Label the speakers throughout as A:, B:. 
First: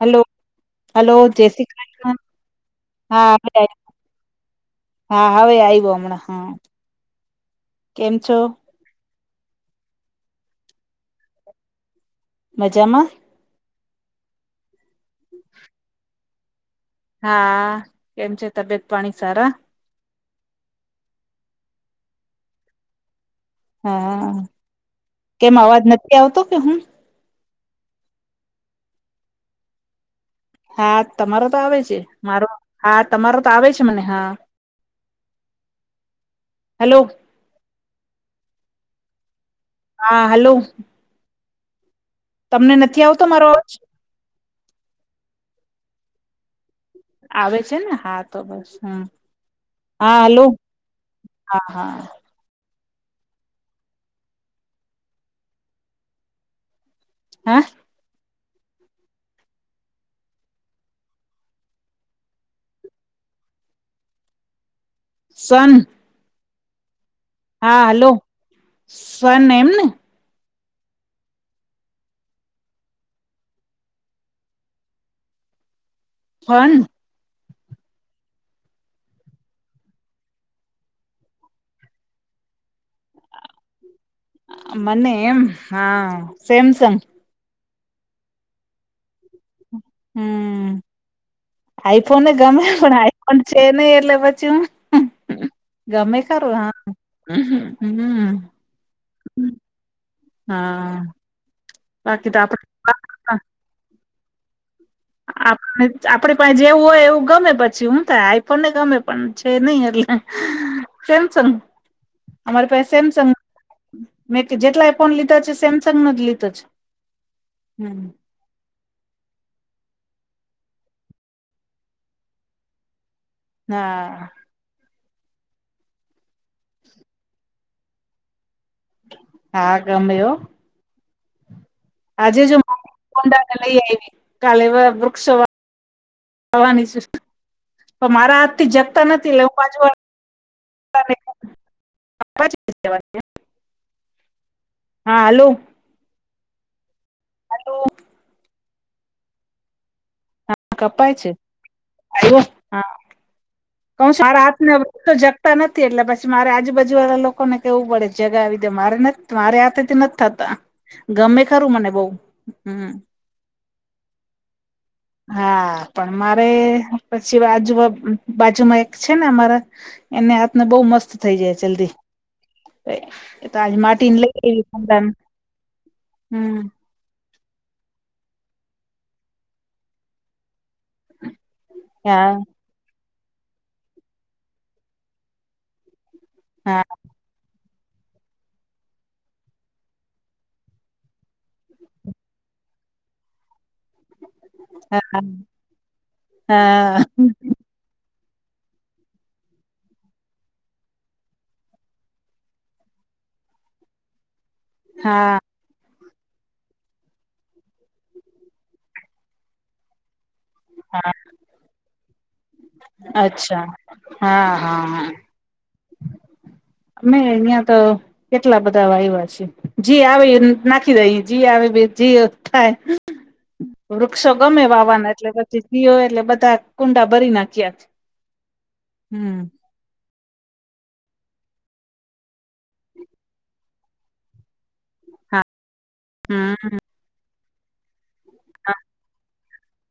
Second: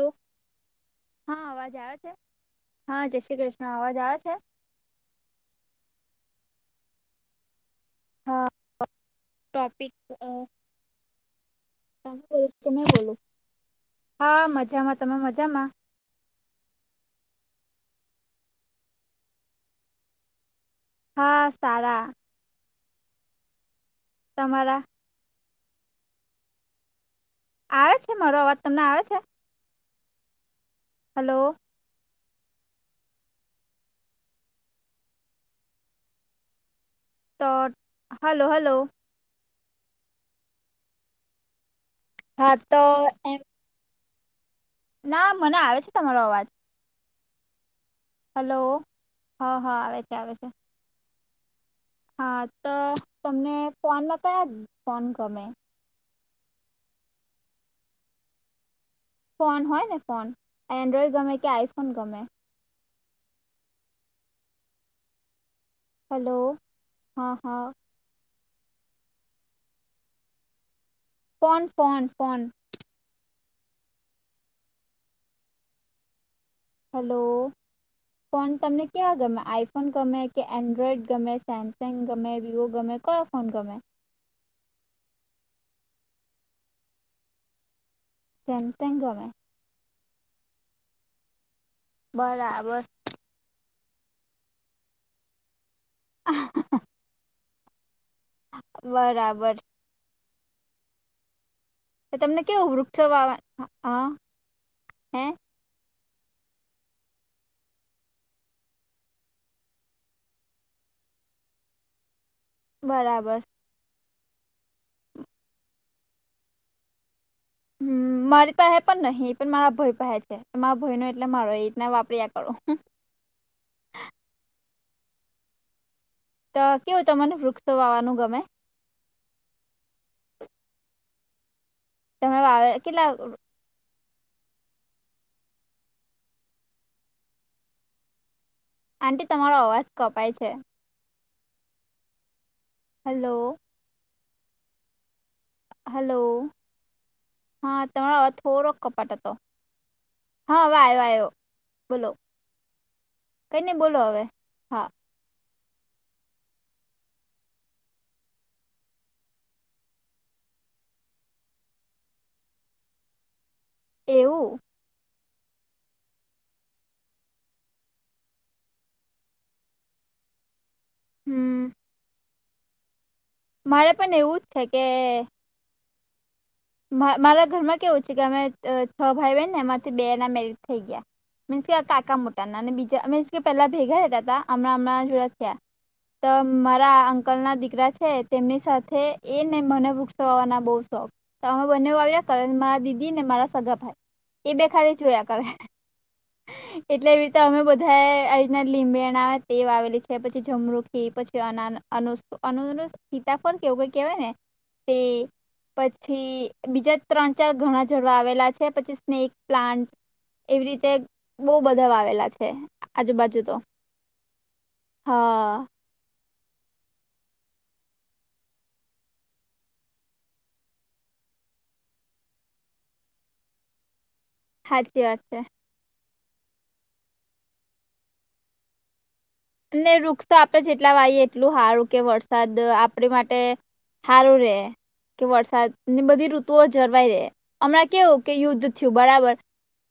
A: Hello hello
B: હા
A: જય શ્રી
B: અવાજ આવે છે
A: કૃષ્ણ
B: જય
A: હા
B: શ્રી કૃષ્ણ અવાજ આવે છે
A: હા હવે આવ્યો હમણાં હા કેમ છો.
B: હા ટોપિક મે
A: મજામાં
B: બો હા મજામાં તમે મજામાં
A: હા કેમ છે તબિયત પાણી સારા
B: હા સારા
A: હા
B: તમારા
A: કેમ અવાજ નથી આવતો કે હું
B: આવે છે મારો અવાજ તમને આવે છે
A: હા
B: હલો
A: તમારો તો આવે છે મારો હા તમારો તો આવે છે મને હા હેલો
B: તો હલો હલો
A: હા હલો
B: હા
A: તમને
B: તો
A: નથી આવતો
B: એમ
A: મારો અવાજ
B: ના મને આવે છે તમારો અવાજ
A: આવે છે ને હા તો
B: હલો
A: બસ હમ
B: હા આવે છે
A: હા
B: આવે છે
A: હાલું હા હા
B: હા તો તમને ફોનમાં કયા ફોન ગમે
A: હા
B: ફોન હોને ફોન એન્ડ્રયડ ગમે કે આઈફોન ગમે
A: સાવન
B: હલો
A: હા, હલો સ્વને એમને.
B: ફોન ફોન ફોન
A: હન
B: હલો ફોન તમને ક્યાં ગમે? આઈફોન ગમે કે એન્ડ્રોઇડ ગમે સેમસેમ ગમે કે વીવો ગમે ફોન ગેમ
A: મને એમ હા સેમસંગ
B: સમતા ગમે
A: હમ આઈફોનને ગમે
B: બરાબર
A: પણ આઈફોન પણ છે નહી એટલે પછી હું ગમે ખરું હમ
B: બરાબર,
A: હા, બાકી તો
B: તમને
A: આપડ
B: કેવું વૃક્ષો વાવો હ,
A: આપ આપડુ પાસે જેવું હોય એવું ગમે પછી હું થાય, આપણ ને ગમે પણ છે, નઈ એટલે.
B: [unintelligible] [inaudible]
A: સેમસંગ,
B: [unintelligible] [inaudible]
A: અમારે પાસે સેમસંગ
B: બરાબર
A: મેં જેટલા ફોન લીધા છે, સેમસંગનો જ લીધો છે.
B: હું
A: હમ
B: માળી. પાહે પણ નહીં એ પણ મારા ભય પહે છે, મારા ભાઈ નો એટલે મારો એ રીતના વાપર્યા કરો.
A: હા,
B: તો કેવું તમને વૃક્ષો વાવાનું ગમે.
A: હા ગમે હો.
B: તમે
A: આજે જો
B: વાવે કેટલા
A: મારા ડા લઈ આયવી કાલે વ વૃક્ષો વા વાની છે પણ મારા હાથથી જગતા
B: આંટી
A: નથી એટલે
B: તમારો
A: હું
B: અવાજ કપાય છે
A: બાજુવાળા [inaudible]
B: હલો
A: હા, હાલો.
B: હાલો, હા તમારો થોડોક કપાટ હતો. હવે
A: હા
B: આવ્યો
A: કપાય
B: આવ્યો
A: છે,
B: બોલો
A: આવો હા.
B: કઈ નઈ બોલો
A: કવ
B: હવે
A: સારા હાથ
B: હા
A: તોજ, તો નથી એટલે પછી મારે આજુબાજુ વાળા લોકોને કેવું પડે જગાવ દે મારે મારે હાથ નથી થતા, ગમે ખરું મને બઉ હું.
B: એવું!
A: હા, પણ મારે પછી વાજુમા બાજુમાં એક છે ને અમારા. એમને હાથના બહુ મસ્ત થઈ જાય
B: હમ
A: જલ્દી. એતો આજ
B: મારે પણ
A: માટીને લઈ
B: એવું જ છે
A: ગઈ
B: કે
A: કુન્ડાને.
B: મારા ઘરમાં કેવું છે કે અમે ત છ ભાઈ બહેન ને એમાંથી બેના મેરજ થઈ ગયા. મીન્સ કે કાકા
A: હા
B: મોટાના અને બીજા મેન્સ કે પેલા ભેગા રેહતા તાં હમણાં અમણા જુદા થયાં. તો
A: હા
B: મારા અંકલના દીકરા છે. તેમની સાથે એને મને વૃક્ષ વાવાના બહુ શોખ. તો અમે બંને વાવ્યા કરે મારા દીદી ને મારા સગા ભાઈ. એ બે ખાલી
A: હા
B: જોયા કરે
A: હા
B: એટલે એવી રીતે અમે બધું ધાએ આવી રીતના લીંબેણા ને તે વાવેલી છે પછી જમરુખી પછી અના અનુ અનુનુસ. સીતાફળ કે એવું કંઈક કેવાય ને તે.
A: હા
B: પછી બીજા ત્રણ ચાર ઘણા છોડ વાવેલા છે પછી સ્નેક પ્લાન્ટ. એવી રીતે
A: હા
B: બઉ બધા વાવેલા છે આજુબાજુ તો.
A: અચ્છા હા હા હમ્મ.
B: હા
A: અમે અહીયાં તો કેટલા બધા વાયવા છે જી આવે નાખી દયે જી આવે બી જી થાય.
B: [unintelligible] [inaudible]
A: વૃક્ષો ગમે
B: સાચી
A: વાવવાના
B: વાત
A: એટલે
B: છે
A: પછી કીયો એટલે બધા કુંડા ભરી નાખ્યા હમ્મ.
B: ને વૃક્ષો આપણે જેટલા વાઈએ એટલું હારું કે વરસાદ આપણી માટે હારું રે કે વરસાદ બધી ઋતુઓ
A: હમ
B: જરવાઈ રે, હમણાં કેવું કે યુદ્ધ થયું બરાબર.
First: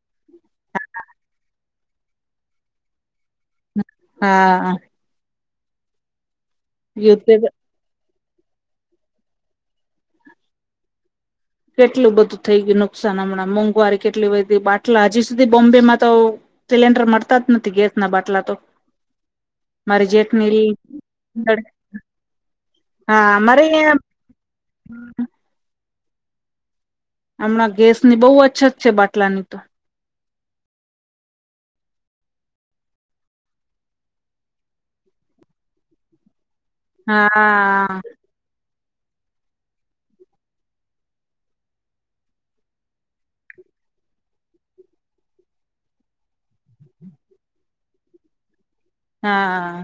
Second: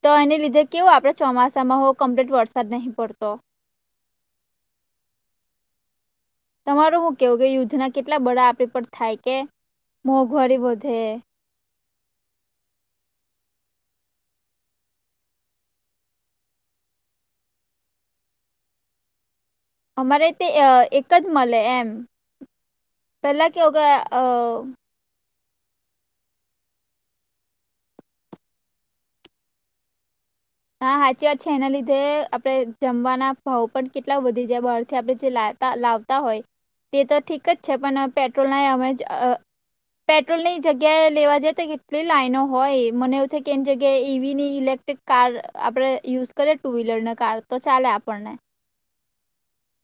B: તો એને લીધે કેવું આપણે ચોમાસામાં હો કમ્પ્લીટ વરસાદ નહીં પડતો.
A: હા.
B: તમારું હું
A: યુદ્ધ
B: કેવું કે યુદ્ધના કેટલા બડા આપડી પર થાય કે મોંઘવારી વધે.
A: કેટલું બધું થઈ ગયું નુકસાન હમણાં મોંઘવારી કેટલી બી બાટલા હજી સુધી બોમ્બે માંતો સિલિન્ડર મળતા જ નથી ગેસના બાટલા તો. મારી
B: અમારે
A: જેઠની
B: તેય એક જ મલે એમ. પહેલા કેવું કે અ
A: હ. હમણાં ગેસની બહુ અછત છે બાટલાની તો.
B: હા હાચી વાત છે એના લીધે આપણે જમવાના ભાવ પણ કેટલા વધી જાય બહારથી આપણે જે લાતા લાવતાં તા હોય તે તો ઠીક જ છે
A: હા
B: પણ પેટ્રોલના અવે જે અ પેટ્રોલની જગ્યાએ લેવા જઈએ તો કેટલી લાઈનો હોય મને એવું થાય કે એન જગ્યાએ ઈ વીની ઈલેક ટિક કાર આપણે યુઝ કરીએ ટુ વ્હીલરને કાર તો ચાલે આપણને.
A: હા.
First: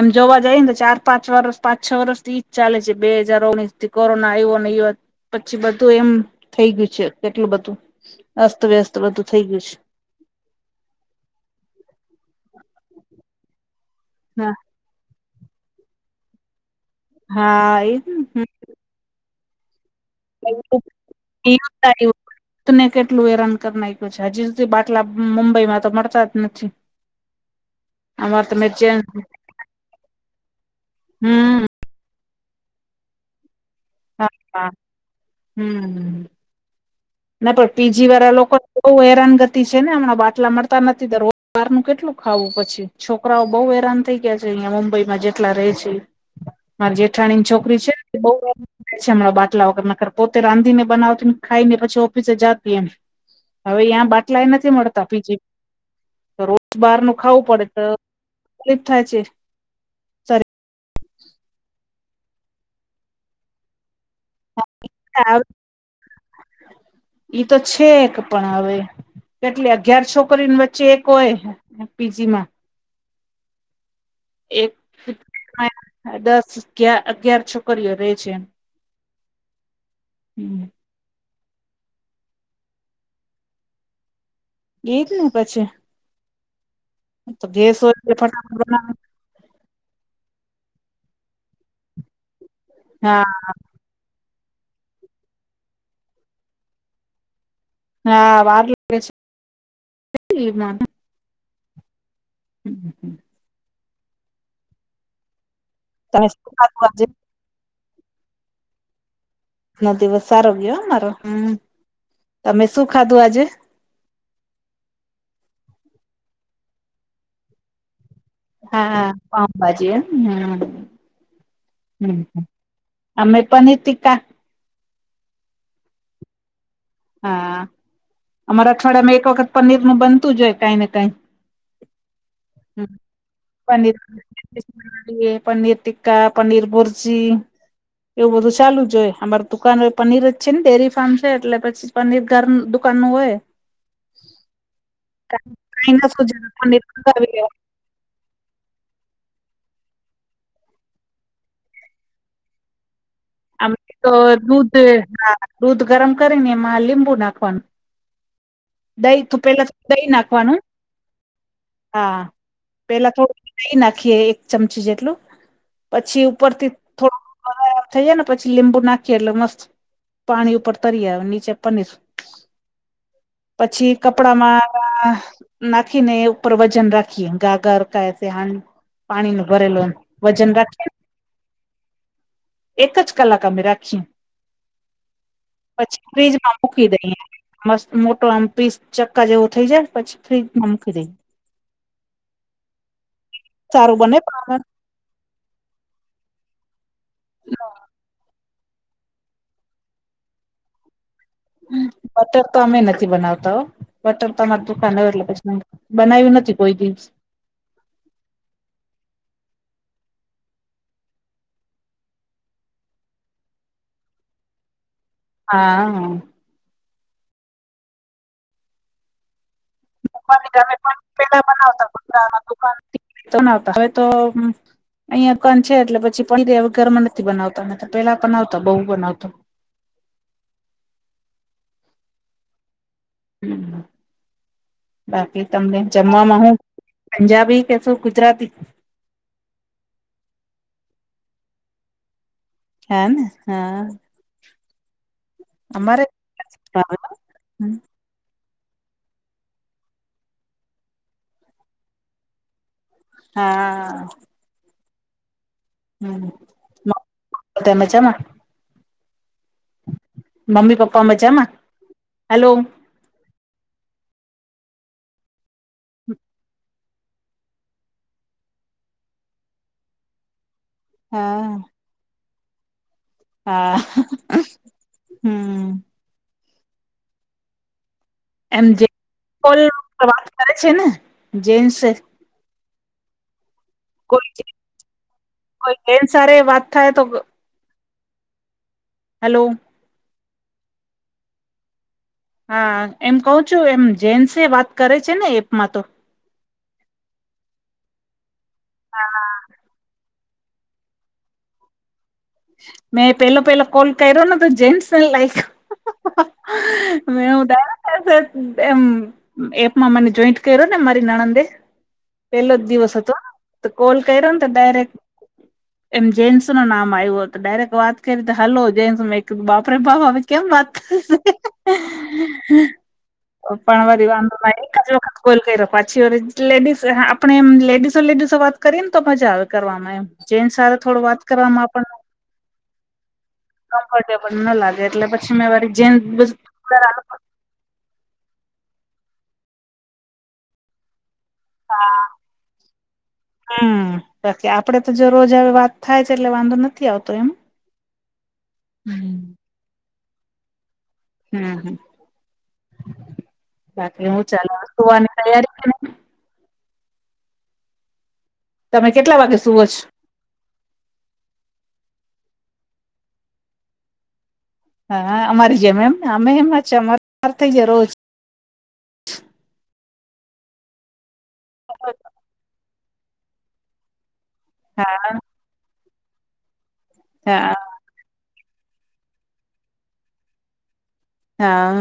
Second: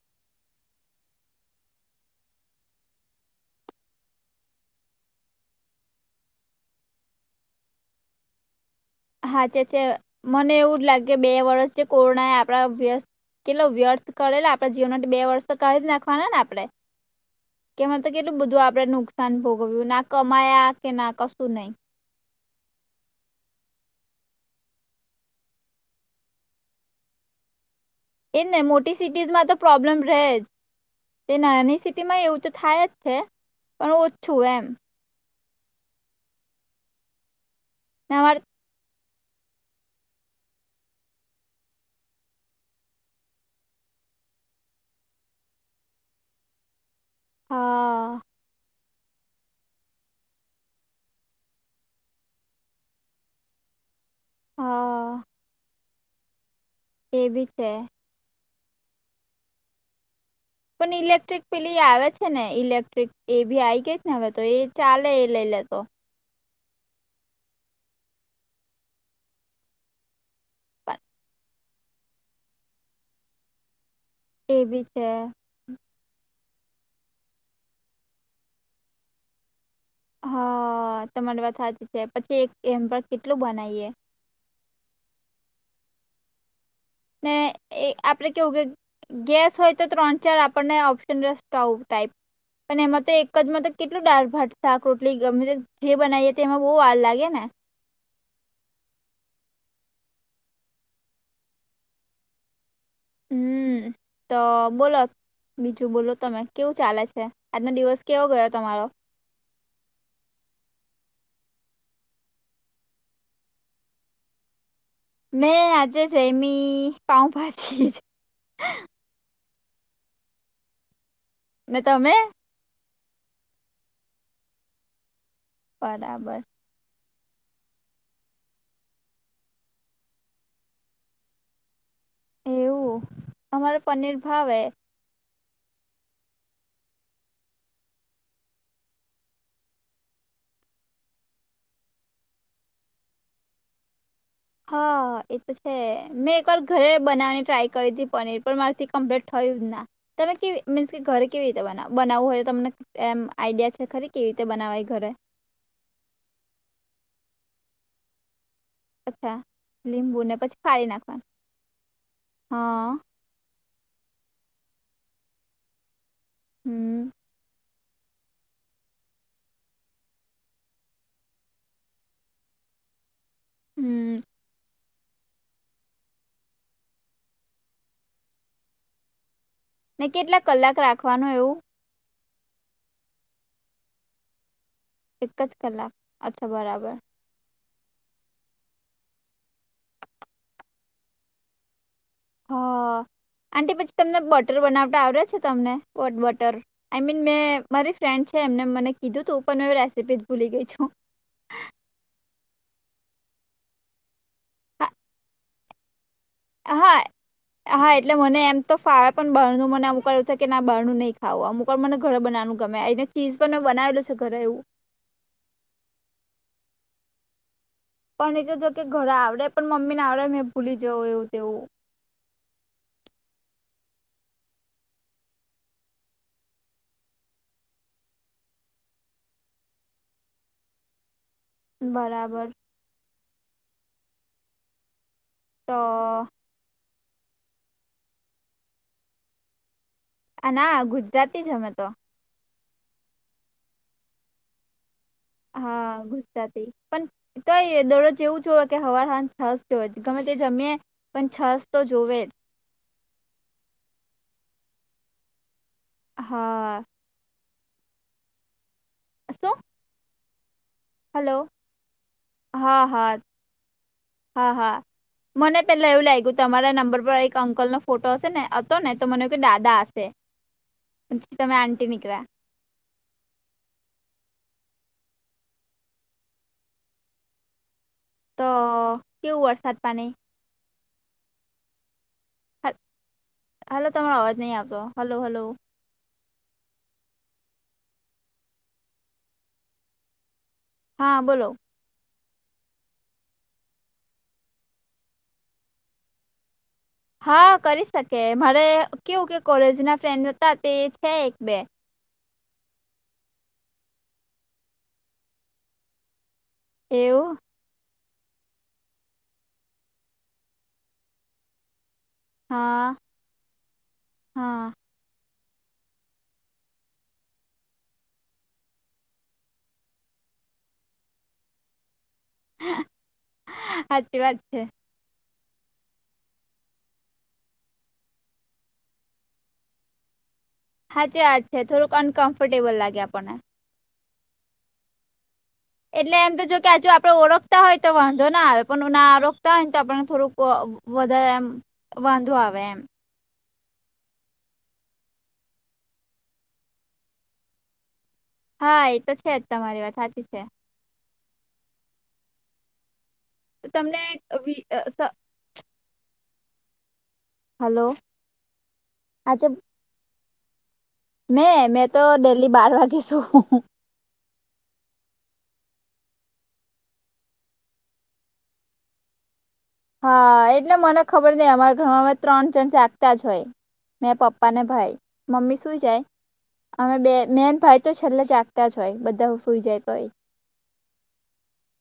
A: એમ જોવા જાઈને ચાર પાંચ વર્ષ પાંચ છ વર્ષથી ઈ જ ચાલે છે બે હાજાર ઓગણીસથી કોરોના આવ્યો ને ઈ પછી બધું એમ થઈ ગયું છે કેટલું બધું. અસ્ત વ્યસ્ત થઈ
B: હાચ
A: ગયું
B: છે મને એવું જ લાગે બે વર્ષ જે કોરોના એ આપણા વ્યસ્ત કેટલો વ્યર્થ કરેલો આપડે જીવન બે વર્ષ તો કાઢી નાખવાના ને આપડે
A: હા હા એ
B: કેમાં તો કેટલું બધું આપડે નુકસાન ભોગવ્યું ના કમાયા કે ના કશું નહી.
A: ને કેટલું હેરાન કરી નાયખુ છે હજી સુધી બાટલા મુંબઈમાં તો મળતાં જ નથી.
B: [inaudible] એ
A: અમારે
B: જ
A: તો
B: ને
A: મે
B: મોટી સિટીઝમાં તો પ્રોબ્લેમ રે જ તે
A: હમ
B: નાની સિટીમાં એવું તો થાય જ. હે?
A: હા હા હમ્મ. ના પણ પીજીવાળા
B: અમાર
A: લોકો બહુ હેરાનગતિ છે ને હમણાં બાટલા મળતા નથી દર બરનું કેટલું ખાવું પછી છોકરાઓ બઉ હેરાન થઈ ગયા છે અહિયાયા મુંબઈમાં જેટલા રે છે.
B: [inaudible]
A: માર જેઠાણી ની છોકરી છે,
B: હા
A: બ હમણાં બાટલા વગર ન ખર પોતે રાંધી ને બનાવતીને ખાઈ ને પછી ઓફિસે જતી એમ હવે અયાં બાટલાય નથી મળતા
B: હા
A: પીજી બહાર ન
B: એ
A: ખાવું
B: બી
A: પડે
B: છે
A: તો તકલીફ થાય છે.
B: પણ ઈલેક્ટ્રિક પેલી આવે છે ને ઇલેક્ટ્રિક એ બી આ ગઈ હવે તો એ ચાલે એ લઈ લેતો.
A: ઈ તો છે એક પણ હવે કેટલી અગિયાર છોક. છોકરી વચ્ચે એક
B: પણ
A: હોય પીજી માં
B: એ
A: એક
B: બી છે
A: દસ અગિયાર છોકરીઓ રે છે, એમ
B: હા તમારી વાત સાચી છે પછી એક એમ પણ કેટલું બનાવીએ
A: એજ ને પછી
B: ને
A: તો ગેસ
B: એ
A: હોય એટલે
B: આપડે
A: ફટાફટ
B: કેવું કે
A: બનાવે
B: ગેસ હોય તો ત્રણ ચાર આપણને ઓપ્શન સ્ટોવ ટાઈપ પણ એમાં તો
A: હા
B: એક જ મ કેટલું દાળ ભાત શાક રોટલી જે બનાવીએ તે એમાં બહુ વાર લાગે ને
A: હા વાર લાગે છે. હમ હમ
B: હમ તો બોલો બીજું બોલો તમે
A: શું
B: કેવું
A: ખાધું
B: ચાલે
A: આજે
B: છે. આજનો દિવસ કેવો ગયો તમારો
A: ના દિવસ સારો ગયો મારો હમ તમે શું ખાધું આજે
B: મેં આજે જ એમી પાઉ ભાજી
A: હા પાઉભાજી હમ
B: ને
A: હમ
B: તમે
A: હમ આમે પનીર ટીકા
B: બરાબર
A: હા અમારે અઠવાડિયા માં એક વખત પનીર નું બનતું હોય કાઈ ને કાંઈ હ
B: એવું અમારે પનીર ભાવે
A: પી પનીર ટીક્કા પનીર ભૂર્જી એવું બધું ચાલુ જ જોઈએ અમાર દુકાન પનીર જ છે ને ડેરી ફાર્મ છે, એટલે પછી પનીર તગર દુકાન ન હોય.
B: હા એ તો છે મેં એક વાર
A: પનીર
B: ઘરે
A: મંગાવી
B: બનાવવાની
A: લેવાનું
B: ટ્રાય કરી પનીર પણ મારીથી કમ્પ્લીટ થયું જ ના તમે કેવી મીન્સ કે ઘરે કેવી રીતે બનાવવું હોય તો તમને એમ
A: આમ
B: આઈડિયા છે
A: તો
B: ખરી કેવી રીતે
A: દૂધ
B: બનાવાય ઘરે
A: હા દૂધ ગરમ કરીને એમાં લીંબુ નાખવાનું દહી
B: અચ્છા
A: તું પેલા થ દહી
B: લીંબુને
A: નાખવાનું
B: પછી ફાળી નાખવાનું
A: હા
B: હા
A: પેલા થોડુ. દહીં નાખીએ એક ચમચી જેટલું પછી ઉપરથી
B: હમ
A: થોડુ થઈ ને પછી લીંબુ નાખીએ એટલે મસ્ત પાણી ઉપર તરી નીચે પનીર પછી
B: હમ
A: કપડામાં નાખીને ઉપર વજન રાખીએ ગાગર કે છે, હાણી પાણી નું ભરેલું વજન રાખે.
B: શીખવાનું એવુ
A: એક જ કલાક અમે રાખી
B: એક જ કલાક
A: પછી
B: અચ્છા
A: ફ્રીજમાં મૂકી
B: બરાબર
A: દઈએ મસ્ત મોટો આમ પીસ ચક્કા જેવું થઇ જાય પછી ફ્રીજમાં મૂકી દઈ
B: હહ આંટી પછી
A: સારું
B: તમને
A: બને
B: બટર
A: પણ
B: બનાવતા આવડે છે, તમને વોટ બટર આઈ મીન મેં મારી ફ્રેન્ડ છે એમને મને કીધું તું પણ રેસીપી જ ભૂલી ગઈ છુ.
A: હ બટર તો અમે નથી બનાવતા હો બટર તો અમાર
B: હા
A: દુખાન નય એટલે પછી બનાવ્યું નથી. કોઈ
B: હા
A: દિવસ
B: હા એટલે મને એમ તો ફાવે પણ બારણું મને આમ કહ્યું છે કે બહાર નું નહીં ખાવું અમુક પણ મને ઘરે બનાવાનું ગમે એને ચીઝ પણ મેં બનાવેલું છે ઘરે એવુ
A: હા
B: પણ ની તો જો કે ઘરે આવડે પણ મમ્મી ને આવડે મેં ભૂલી જઉં એવું તેવુ
A: તો ન આવતા હવે તો અહિયાં કન છે એટલે પછી પ ઘરમાં નથી બનાવતા તો પેલા પણનાવતા બહુ બનાવતો
B: બરાબર
A: હમ બાકી
B: તો
A: તમને જમવામાં હુ. પંજાબી કેસો ગુજરાતી
B: અને ના ગુજરાતી જ અમે તો
A: હને હા
B: હા
A: અમારે
B: ગુસ્સાથી પણ તોય દરોજેવું જો કે હવા હ છસ જોવે ગમે તે જમએ પણ છસ તો જોવે જ
A: હા
B: હા
A: હમમે મજા માં
B: અ શું
A: મમ્મી પપ્પા
B: હલો
A: મજામાં હલો.
B: હા હા હા હા મને પેલા એવું લાગ્યું તમારા નંબર પર એક અંકલનો ફોટો હશે ને હતો ને તો મને કે દાદા હશે પ
A: હા
B: તમે આંટી નીકળા
A: હા હમ્મ
B: તો કેવું વરસાદ પાણી
A: કર છે ને જીન્સ
B: હ હલો તમારો અવાજ નહીં આપતો હલો હલો
A: એ સારી વાત થાય તો હેલ્લો
B: હા બોલો
A: હા એમ કહ છું એમ જેન્સે વાત કરે છે ને એપમાં તો
B: હા કરી શકે મારે
A: હા
B: કેવું કે કોલેજ ના ફ્રેન્ડ હતા તે છે એક બે
A: મેં પેલો પેલો કોલ કર્યો ને તો જેન્સ ને લાગ્યો મેં
B: એવું
A: ઉઠાયો. એપ એપ એમ એપમાં મને જોઈન્ટ કર્યો ને મારી નણંદે પેલો જ
B: હા
A: દિવસ હતો તો કોલ કર્યો ને તો
B: હા
A: ડાયરેક્ટ એમ જેન્સ નું નામ આયું હતુ. તો દાયરેક ક વાત કરવી હલો જેન્સ મે કે બાપ રે બાપ હવે કેમ વાત કરવી હ પણ વારી
B: સાચી
A: વાંધો
B: વાત છે
A: માડી કાઢો કા કોલ કર્યો પાછી લેડીસ આપણે એમ લેડીસો લેડીસો વાત કરીએને તો મજા આવે કરવામાં એમ જેન્સ હારે થોડું
B: હાચી વાત છે,
A: કરવામાં
B: થોડુંક
A: આપણને
B: અનકમ્ફર્ટેબલ લાગે આપણને
A: કમ્ફર્ટેબલ ના લાગે એટલે પછી મેં વરી
B: એટલે એમ તો જો કે આજુ આપડે ઓળખ તા હોય તો વાંધો ના આવે પણ ના રોકતા હોય ને તો આપને થોડુંક વ વધારે એમ વાંધો આવે એમ
A: હમ બાકી આપડે તો જો રોજ આવી વાત થાય છે એટલે વાંધો નથી આવતો એમ-
B: હા એ તો
A: હમ
B: છે જ તમારી વાત હાચી છે.
A: હમ હમ
B: તો તમને
A: બાકી હું ચાલે
B: વી- અ, સ-
A: સુવાની તૈયારી છેને
B: હલો
A: તમે કેટલા વાગે
B: આજે
A: સુુવો છો?
B: મેં મેં તો દેલી બાર વાગે સૂવું.
A: હા અમારી જેમ એમ અમે એમજ અમાર થઈ જાય રોજ-
B: હા એટલે મને ખબર નઈ અમારા ઘરમાં અમે ત્રણ જણ જાગતા જ હોય. મેં પપ્પા ને ભાઈ
A: હા હા
B: મમ્મી સુઈ જાય અમે બે બેન
A: હા
B: ભાઈ- તો છેલ્લે જાગતા જ હોય બધા સુઈ જાય તોય તો-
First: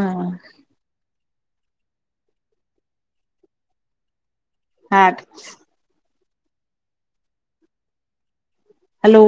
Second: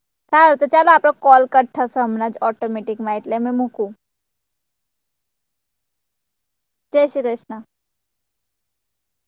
A: હા
B: સારું તો ચાલો આપડો કોલ કટ થશે હમણાં જ ઓ- ઓટોમેટિકમાં એટલે મેં મૂકું-
A: આઠ
B: જય શ્રી કૃષ્ણ.
A: હલો